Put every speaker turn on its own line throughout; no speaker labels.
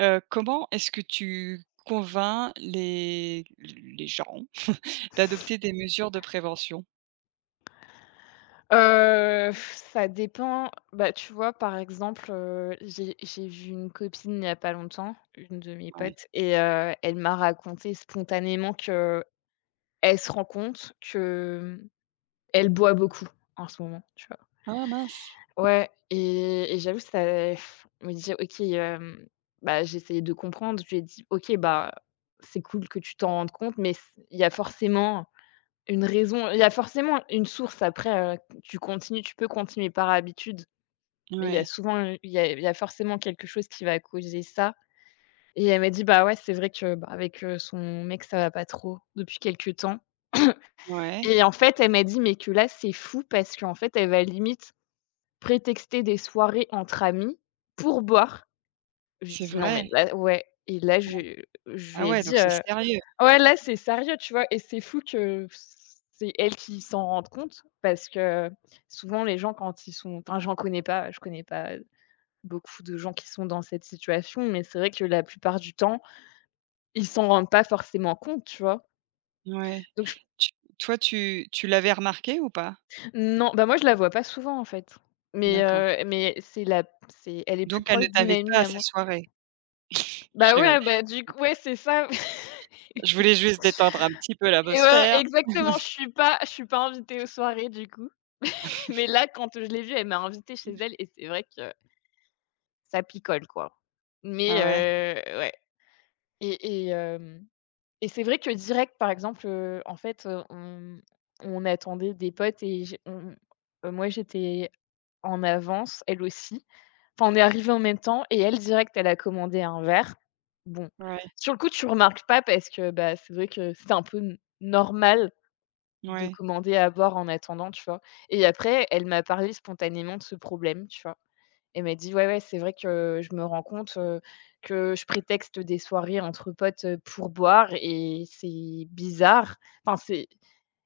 Comment est-ce que tu convaincs les gens d'adopter des mesures de prévention?
Ça dépend. Bah, tu vois, par exemple, j'ai vu une copine il n'y a pas longtemps, une de mes
Ouais.
potes et elle m'a raconté spontanément que elle se rend compte que, elle boit beaucoup en ce moment, tu vois?
Ah mince!
Ouais. Et j'avoue ça, je me disais: «OK, hem», bah, j'ai essayé de comprendre. Je lui ai dit: «OK, bah, c'est cool que tu t'en rendes compte, mais c il y a forcément une raison, il y a forcément une source après, tu peux continuer par habitude». Mais il y a
Ouais,
souvent, il y a forcément quelque chose qui va causer ça et elle m'a dit: «Bah, ouais, c'est vrai que, bah, avec, son mec, ça va pas trop depuis quelques temps»
ouais,
et en fait, elle m'a dit: «Mais que là, c'est fou parce qu'en fait, elle va limite prétexter des soirées entre amis pour boire». Je lui
c'est
dis: «Non, mais
vrai.
là». Ouais, et là, je
Ah
lui ai
ouais, donc
dit,
c'est sérieux.
«Ouais, là, c'est sérieux», tu vois? Et c'est fou que c'est elle qui s'en rende compte parce que souvent les gens quand ils sont, enfin, j'en connais pas, je connais pas beaucoup de gens qui sont dans cette situation, mais c'est vrai que la plupart du temps, ils s'en rendent pas forcément compte, tu vois?
Ouais.
Donc je
Tu toi, tu tu l'avais remarqué ou pas?
Non, bah, moi je la vois pas souvent, en fait,
D'accord.
mais c'est la c'est elle est plus
Donc elle ne
proche d'une
t'invite pas
amie
à
à
ses
moi.
soirées? Je
Bah,
rigole.
ouais, bah, du coup, ouais, c'est ça.
Je voulais juste détendre un petit peu
Et ouais,
l'atmosphère.
exactement, je suis pas invitée aux soirées, du coup. Mais là, quand je l'ai vue, elle m'a invitée chez elle et c'est vrai que ça picole, quoi, mais
Ah ouais?
ouais. Et et hem Et c'est vrai que direct, par exemple, en fait, on attendait des potes et j'ai on moi, j'étais en avance, elle aussi. Enfin, on est arrivés en même temps et elle, direct, elle a commandé un verre. Bon,
Ouais,
sur le coup, tu remarques pas parce que, bah, c'est vrai que c'est un peu n normal de
ouais.
commander à boire en attendant, tu vois? Et après, elle m'a parlé spontanément de ce problème, tu vois? Elle m'a dit: «Ouais, ouais, c'est vrai que je me rends compte, que je prétexte des soirées entre potes, pour boire et c'est bizarre». Enfin, c'est,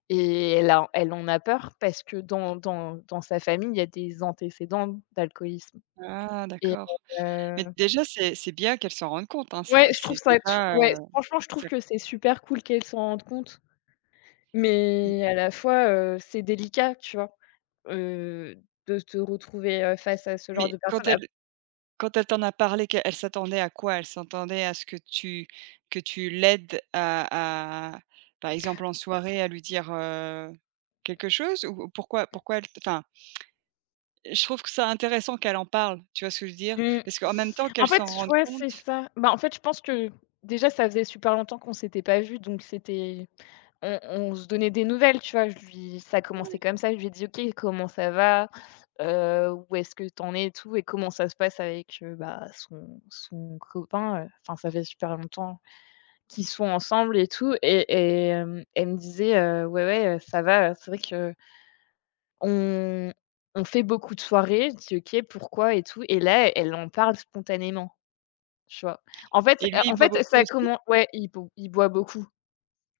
et elle en a peur parce que dans sa famille, il y a des antécédents d'alcoolisme
Ah
et
d'accord.
heu,
Mais déjà, c'est bien qu'elle s'en rende compte, hein, ça
ouais. je trouve
c'est
ça tr
déjà,
ouais, Franchement, je trouve
ça.
que c'est super cool qu'elle s'en rende compte, mais à la fois, c'est délicat, tu vois? Heu, de se retrouver, face à ce genre
Mais
de
quand
personnes.
elle t'en a parlé, qu'elle elle s'attendait à quoi? Elle s'attendait à ce que tu l'aides à par exemple en soirée à lui dire, quelque chose? Ou pourquoi elle t enfin, je trouve que c'est intéressant qu'elle en parle, tu vois ce que je veux dire?
Mmh.
Parce qu'en même temps qu'elle
En fait,
s'en rende
ouais, c'est
compte
ça. Bah, en fait, je pense que déjà, ça faisait super longtemps qu'on s'était pas vus, donc c'était on on se donnait des nouvelles, tu vois? Je lui Ça a commencé
ouais,
comme ça, je lui ai dit: «OK, comment ça va? Où est-ce que t'en es et tout et comment ça se passe avec, bah, son copain?» Enfin, ça fait super longtemps qu'ils sont ensemble et tout elle me disait: Ouais, ouais, ça va, c'est vrai qu'on on fait beaucoup de soirées». Je dis: «OK, pourquoi et tout?» Et là, elle en parle spontanément. Tu vois? En fait
et lui,
heu,
il
en
boit
fait,
beaucoup aussi?
il boit beaucoup.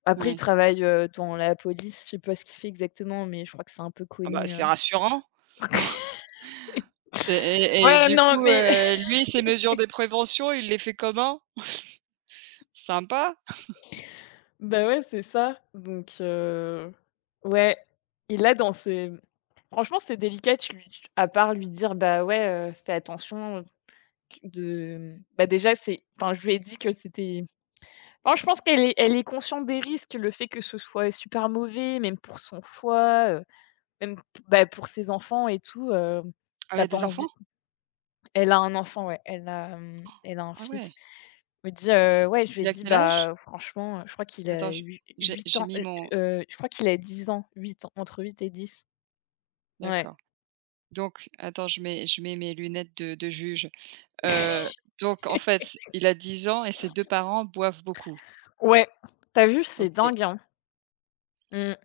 Après, il
Ouais.
travaille, dans la police, je sais pas ce qu'il fait exactement, mais je crois que c'est un peu
Ah bah,
connu,
c'est rassurant. C'est et
ouais,
du
non,
coup,
mais
lui, ses mesures de prévention, il les fait comment? Sympa.
bah, ouais, c'est ça. Donc, ouais, il a dans ses franchement, c'est délicat, tu lui tu à part lui dire: «Bah, ouais, fais attention de». Bah, déjà, c'est, enfin, je lui ai dit que c'était non, je pense qu'elle est consciente des risques, le fait que ce soit super mauvais, même pour son foie, Même p bah, pour ses enfants et tout,
Elle
tu
a
pas
des enfants?
envie elle a un enfant, ouais, elle a un
Ah
fils.
ouais.
Je me dit Ouais, je lui ai
Il a
dit:
quel âge?
«Bah, franchement, je crois qu'il
Attends,
a
je
huit
j'ai
8
j'ai
ans,
mis mon
je crois qu'il a 10 ans, 8 ans, entre 8 et dix». Ouais.
d'accord. Donc attends, je mets mes lunettes de juge. Heu, donc en fait, il a 10 ans et ses 2 parents boivent beaucoup.
Ouais, t'as vu? C'est
OK.
dingue, hein. Mmh.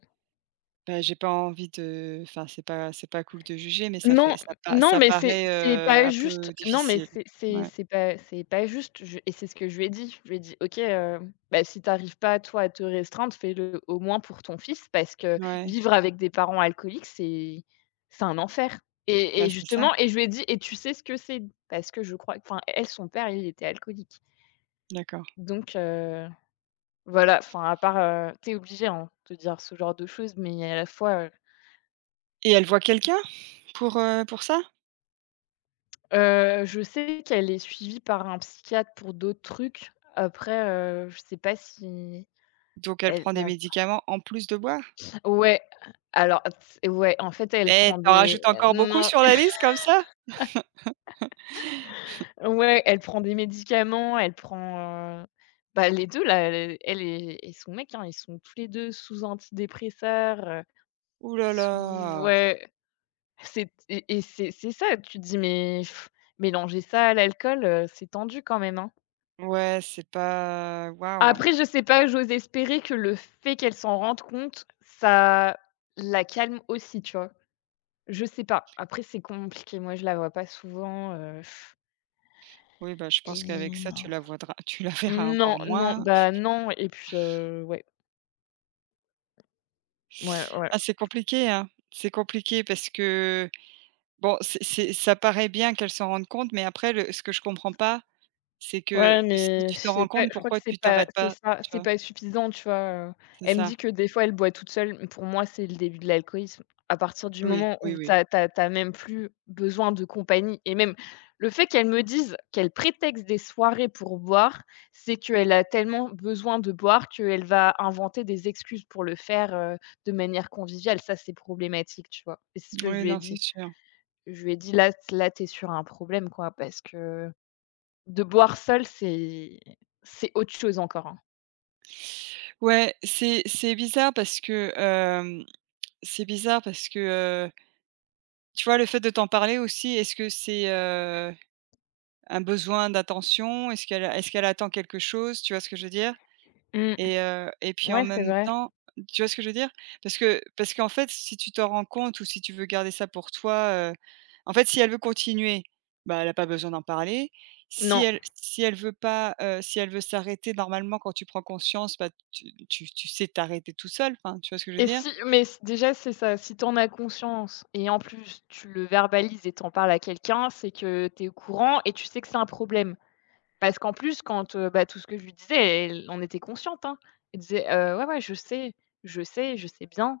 Ben j'ai pas envie de enfin, c'est pas cool de juger, mais ça fait
Non,
ça pa
non,
ça
mais c'est
paraît,
c'est pas
un peu
juste. Non, mais
difficile. Ouais,
c'est pas juste. Je et c'est ce que je lui ai dit. Je lui ai dit: «OK, bah, si t'arrives pas, toi, à te restreindre, fais-le au moins pour ton fils parce que
ouais.
vivre avec des parents alcooliques, c'est un enfer». et
Ben
et
c'est ça,
justement, et je lui ai dit: «Et tu sais ce que c'est?» Parce que, je crois, enfin, elle, son père, il était alcoolique,
d'accord,
donc, voilà, enfin, à part, tu obligé, hein, de dire ce genre de choses, mais à la fois,
et elle voit quelqu'un pour ça?
heu, je sais qu'elle est suivie par un psychiatre pour d'autres trucs. Après, je sais pas si
Donc elle
elle
prend des
en
médicaments en plus de boire?
ouais, alors en fait, elle
Eh,
prend
t'en
des
rajoutes encore beaucoup
non,
sur la liste comme ça?
ouais, elle prend des médicaments, elle prend, bah, les 2 là, elle et son mec, hein, ils sont tous les 2 sous antidépresseurs,
Ouh là
sous
là!
ouais, c'est, c'est ça, tu te dis: «Mais pff, mélanger ça à l'alcool, c'est tendu quand même, hein».
Ouais, c'est pas waouh!
Après, je sais pas, j'ose espérer que le fait qu'elle s'en rende compte, ça la calme aussi, tu vois? Je sais pas. Après, c'est compliqué. Moi, je la vois pas souvent,
Oui, bah, je
et
pense qu'avec ça, tu la voidras tu la verras encore
non, non,
moins.
bah, non. Et puis, ouais, ouais, ouais.
Ah, c'est compliqué, hein. C'est compliqué parce que bon, c'est ça paraît bien qu'elle s'en rende compte, mais après le ce que je comprends pas, c'est
Ouais,
que si
mais je
tu t'en
sais
rends
pas,
compte,
je crois que
pourquoi tu t'arrêtes
c'est
pas,
ça,
tu
c'est
vois?
pas suffisant, tu vois? Heu,
C'est
Elle me
ça.
dit que des fois elle boit toute seule, mais pour moi c'est le début de l'alcoolisme. À partir du
Oui,
moment
oui,
où
oui.
t'as même plus besoin de compagnie, et même le fait qu'elle me dise qu'elle prétexte des soirées pour boire, c'est qu'elle a tellement besoin de boire qu'elle va inventer des excuses pour le faire, de manière conviviale. Ça, c'est problématique, tu vois? Et c'est ce que je
Oui,
lui ai
non, c'est
dit.
sûr.
Je lui ai dit: Là, t'es sur un problème, quoi, parce que». De boire seul, c'est autre chose encore, hein.
Ouais, c'est bizarre parce que, c'est bizarre parce que, heu, tu vois, le fait de t'en parler aussi, est-ce que c'est, un besoin d'attention? Est-ce qu'elle attend quelque chose? Tu vois ce que je veux dire?
Mmh.
Et puis en
Ouais, c'est
même
vrai.
temps tu vois ce que je veux dire? Parce que parce qu'en fait, si tu t'en rends compte ou si tu veux garder ça pour toi, en fait, si elle veut continuer, bah, elle a pas besoin d'en parler. Si
Non.
elle si elle veut pas, si elle veut s'arrêter, normalement, quand tu prends conscience, bah, tu sais t'arrêter tout seul, enfin, tu vois ce que je veux
Et
dire?
si mais s Déjà, c'est ça, si t'en as conscience et en plus tu le verbalises et t'en parles à quelqu'un, c'est que t'es au courant et tu sais que c'est un problème. Parce qu'en plus, quand, bah, tout ce que je lui disais, elle en était consciente, hein. Elle disait: Ouais, ouais, je sais, je sais, je sais bien»,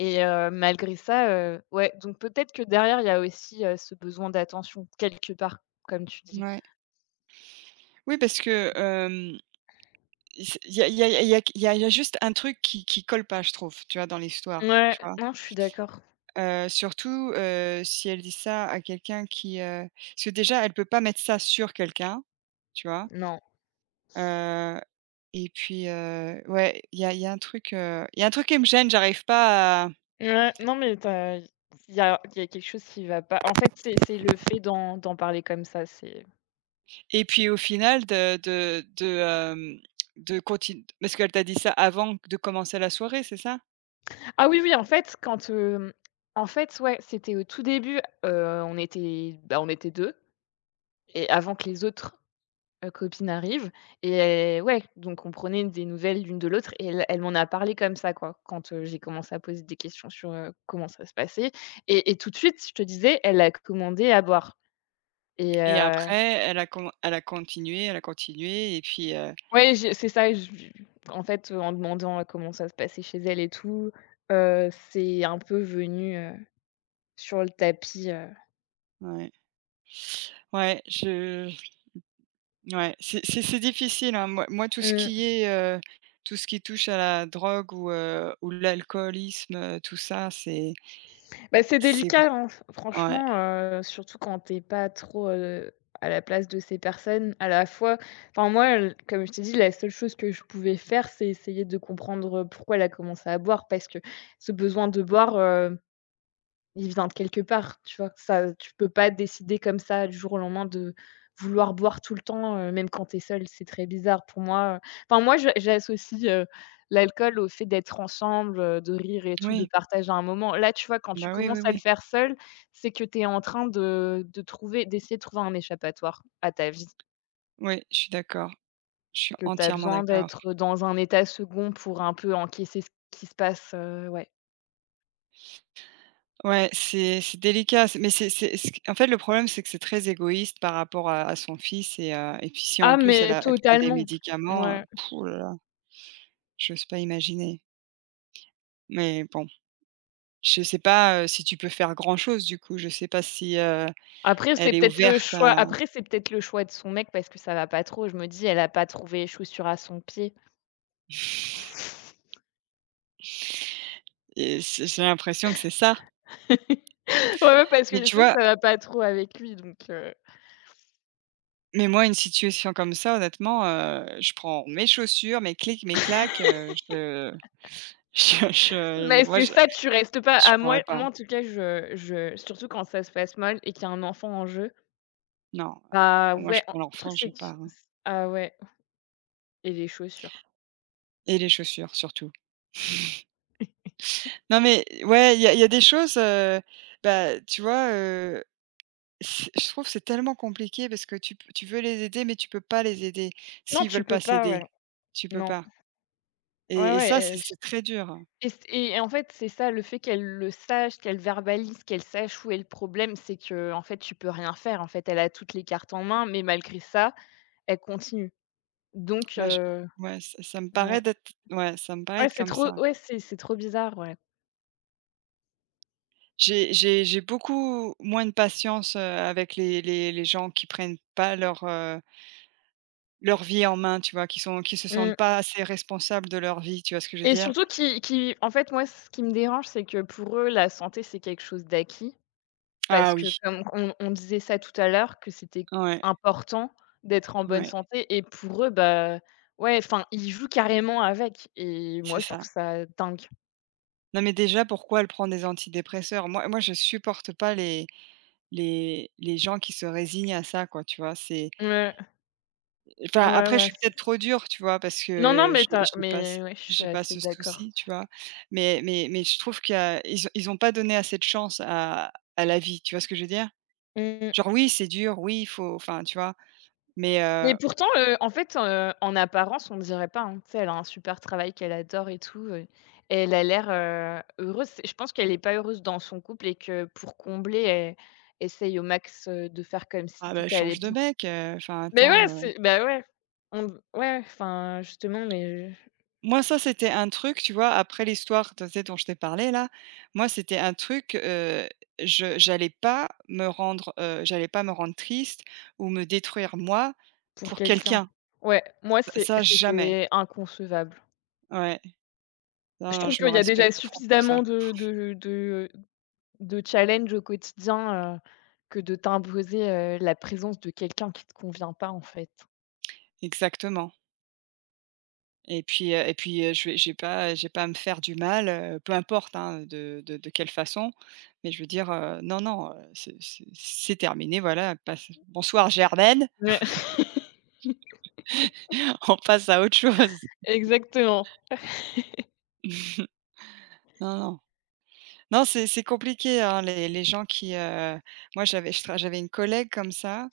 et malgré ça, ouais, donc peut-être que derrière, il y a aussi, ce besoin d'attention quelque part, comme tu dis.
Ouais. Oui, parce que, il s il y a il y a il y a il y a il y a juste un truc qui colle pas, je trouve, tu vois, dans l'histoire,
Ouais,
tu vois?
non, je suis d'accord.
Surtout, si elle dit ça à quelqu'un qui, parce que déjà elle peut pas mettre ça sur quelqu'un, tu vois?
Non.
Heu et puis, ouais, il y a un truc, il y a un truc qui me gêne, j'arrive pas à.
Ouais, non, mais tu il y a quelque chose qui va pas. En fait, c'est le fait d'en parler comme ça, c'est.
Et puis au final de de contin parce qu'elle t'a dit ça avant de commencer la soirée, c'est ça?
Ah oui, oui, en fait, en fait, ouais, c'était au tout début, on était, bah, on était 2 et avant que les autres, copines arrivent. Et ouais, donc on prenait des nouvelles l'une de l'autre et elle m'en a parlé comme ça, quoi, quand, j'ai commencé à poser des questions sur, comment ça se passait. Et tout de suite, je te disais, elle a commandé à boire et.
Et après, elle a con elle a continué et puis,
Ouais, j'ai c'est ça. En demandant, comment ça se passait chez elle et tout, c'est un peu venu, sur le tapis.
ouais. Ouais, je. Ouais, c'est difficile, hein. Moi moi, tout ce
Mmh.
qui est, tout ce qui touche à la drogue ou l'alcoolisme, tout ça,
Bah, c'est
c'est
délicat, hein, f
vr ouais.
franchement, surtout quand t'es pas trop, à la place de ces personnes. À la fois, enfin, moi, l comme je t'ai dit, la seule chose que je pouvais faire, c'est essayer de comprendre pourquoi elle a commencé à boire, parce que ce besoin de boire, euh, il vient de quelque part, tu vois? Ça, tu peux pas décider comme ça du jour au lendemain de vouloir boire tout le temps, même quand tu es seul. C'est très bizarre pour moi. Enfin, moi, je j'associe, l'alcool au fait d'être ensemble, de rire et tout, de
Oui,
partager un moment. Là, tu vois, quand tu
bah, oui, oui,
commences à le
oui.
faire seul, c'est que tu es en train de trouver d'essayer de trouver un échappatoire à ta vie,
Oui, je suis d'accord. Je suis
que tu as
entièrement
besoin
d'accord.
d'être dans un état second pour un peu encaisser ce qui se passe, ouais.
Ouais, c'est délicat, c'est mais c'est ce en fait, le problème, c'est que c'est très égoïste par rapport à son fils et puis si, en
Ah,
plus, elle
mais
a elle prend des
totalement!
médicaments,
Ouais.
pff, oh là là, j'ose pas imaginer. Mais bon, je sais pas, si tu peux faire grand chose, du coup. Je sais pas si,
Après, c'est
elle est
peut-être le
ouverte.
choix après, c'est peut-être le choix de son mec parce que ça va pas trop. Je me dis: «Elle a pas trouvé chaussure à son pied».
Et c'est j'ai l'impression que c'est ça.
Ouais, ouais, parce
Mais
que je
tu
sais que
vois?
ça va pas trop avec lui, donc,
Mais moi, une situation comme ça, honnêtement, je prends mes chaussures, mes clics, mes claques, je je
mais
moi,
c'est ça, tu restes pas
je
à. moi
pourrais pas.
moi, en tout cas, je surtout quand ça se passe mal et qu'il y a un enfant en jeu,
Non,
bah,
moi, je
ouais, en
prends
le truc,
l'enfant, je
c'est que.
pars, hein,
Ah, ouais, et les chaussures.
et les chaussures, surtout. Non, mais ouais, il y a des choses, bah, tu vois? C'est je trouve que c'est tellement compliqué parce que tu p tu veux les aider, mais tu peux pas les aider
Non,
s'ils
tu
veulent
peux
pas
pas,
s'aider.
ouais.
Tu peux
Non.
pas
Ouais,
et et
ouais,
ça, c'est c'est très dur.
Et c et en fait, c'est ça, le fait qu'elle le sache, qu'elle verbalise, qu'elle sache où est le problème, c'est que, en fait, tu peux rien faire. En fait, elle a toutes les cartes en main, mais malgré ça, elle continue. Donc,
Bah, je ouais, ça ça me paraît
ouais.
d'être ouais, ça me paraît
Ouais,
être
c'est
comme
trop,
ça.
ouais, c'est trop bizarre, ouais.
J'ai beaucoup moins de patience, avec les gens qui prennent pas leur, leur vie en main, tu vois? Qui sont qui se sentent
Mmh.
pas assez responsables de leur vie, tu vois ce que je veux
Et
dire?
surtout moi, ce qui me dérange, c'est que pour eux, la santé, c'est quelque chose d'acquis,
Ah
parce que
oui,
comme on disait ça tout à l'heure, que c'était
ouais,
important d'être en bonne
ouais,
santé, et pour eux, bah, ouais, enfin, ils jouent carrément avec, et
c'est
moi, je trouve
ça.
ça dingue.
Non, mais déjà, pourquoi elle prend des antidépresseurs? Moi moi, je supporte pas les gens qui se résignent à ça, quoi, tu vois? C'est
Ouais,
enfin,
ouais,
après, je
ouais,
suis
c'est
peut-être
ça.
trop dure, tu vois? Parce
Non, non,
que je
mais t'as mais ouais, je suis
j'ai pas
assez
ce
d'accord.
souci, tu vois? Mais mais je trouve qu'ils y ils ont pas donné assez de chance à la vie, tu vois ce que je veux dire? Genre
Mmh.
oui, c'est dur, oui, il faut enfin, tu vois? Mais,
Mais pourtant, en fait, en apparence, on dirait pas, hein. Tu sais, elle a un super travail qu'elle adore et tout, elle a l'air, heureuse. C'est, je pense qu'elle est pas heureuse dans son couple et que, pour combler, elle essaye au max, de faire comme si
ah
tout
bah,
allait
change de
bien.
mec, enfin
Mais
attends,
ouais,
heu.
c'est, bah, ouais. On Ouais, enfin, justement, mais
Moi, ça, c'était un truc, tu vois? Après l'histoire, tu sais, dont je t'ai parlé là, moi, c'était un truc, je j'allais pas me rendre, j'allais pas me rendre triste ou me détruire moi
pour
pour
quelqu'un.
quelqu'un.
Ouais, moi,
Ça, jamais.
c'était inconcevable.
Ouais. Non,
Je
non,
trouve
je me
qu'il y a déjà
respecte trop pour ça.
suffisamment de challenge au quotidien, que de t'imposer, la présence de quelqu'un qui te convient pas, en fait.
Exactement, et puis, je vais j'ai pas à me faire du mal, peu importe, hein, de de quelle façon. Mais je veux dire, non, non, c'est terminé, voilà, passe «Bonsoir Germaine,
Ouais,
on passe à autre chose».
exactement.
Non, non. Non, c'est compliqué, hein, les gens qui, moi j'avais je tra j'avais une collègue comme ça,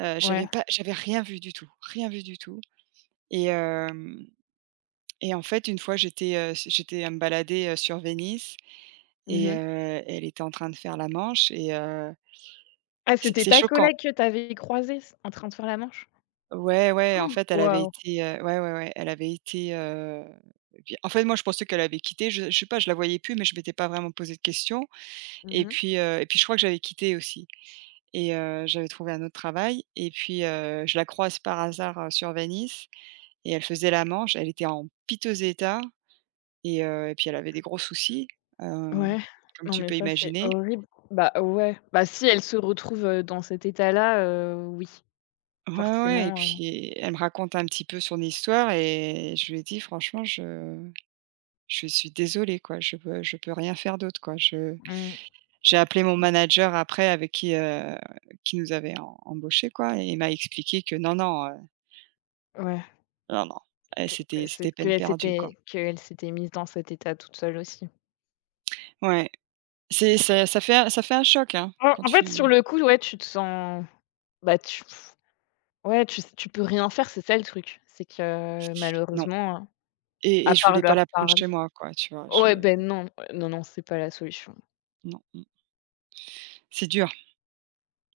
j'avais
Ouais.
pas j'avais rien vu du tout, rien vu du tout. et hem et en fait, une fois, j'étais, s j'étais à me balader, sur Venise. Et
Mmh.
elle était en train de faire la manche et
Ah, c'était
c'est
ta
choquant.
collègue que t'avais avais croisée s en train de faire la manche?
Ouais, ouais, en fait, elle avait
Waouh.
été, ouais, ouais, ouais, elle avait été, bien en fait, moi, je pensais qu'elle avait quitté. Je sais pas, je la voyais plus, mais je m'étais pas vraiment posé de questions
Mmh.
et puis je crois que j'avais quitté aussi et j'avais trouvé un autre travail et puis, je la croise par hasard, sur Venise et elle faisait la manche. Elle était en piteux état et puis elle avait des gros soucis, hem,
Ouais.
comme
Non,
tu
mais
peux
ça, c'est
imaginer.
horrible. Bah, ouais. Bah, si elle se retrouve, dans cet état-là, oui,
Ouais, ouais ouais, et
forcément,
puis elle me raconte un petit peu son histoire et je lui ai dit: «Franchement, je suis désolée, quoi, je peux rien faire d'autre, quoi». Je
heu, mmh,
j'ai appelé mon manager après avec qui nous avait em embauchés, quoi, et il m'a expliqué que non, non,
ouais,
non, non, eh,
que
c'était
c'est
peine perdue, quoi.
qu'elle s'était mise dans cet état toute seule aussi.
Ouais, c'est ça ça fait un choc, hein, quand
En fait, sur
tu
le coup, ouais, tu te sens, bah, tu. Ouais, tu peux rien faire, c'est ça le truc. C'est que,
non
malheureusement,
et et
à
je
part
voulais pas
leur
la prendre chez
parler,
moi, quoi, tu vois?
ouais,
Je
ben non, ouais, non, non, c'est pas la solution.
non, mmh, c'est dur.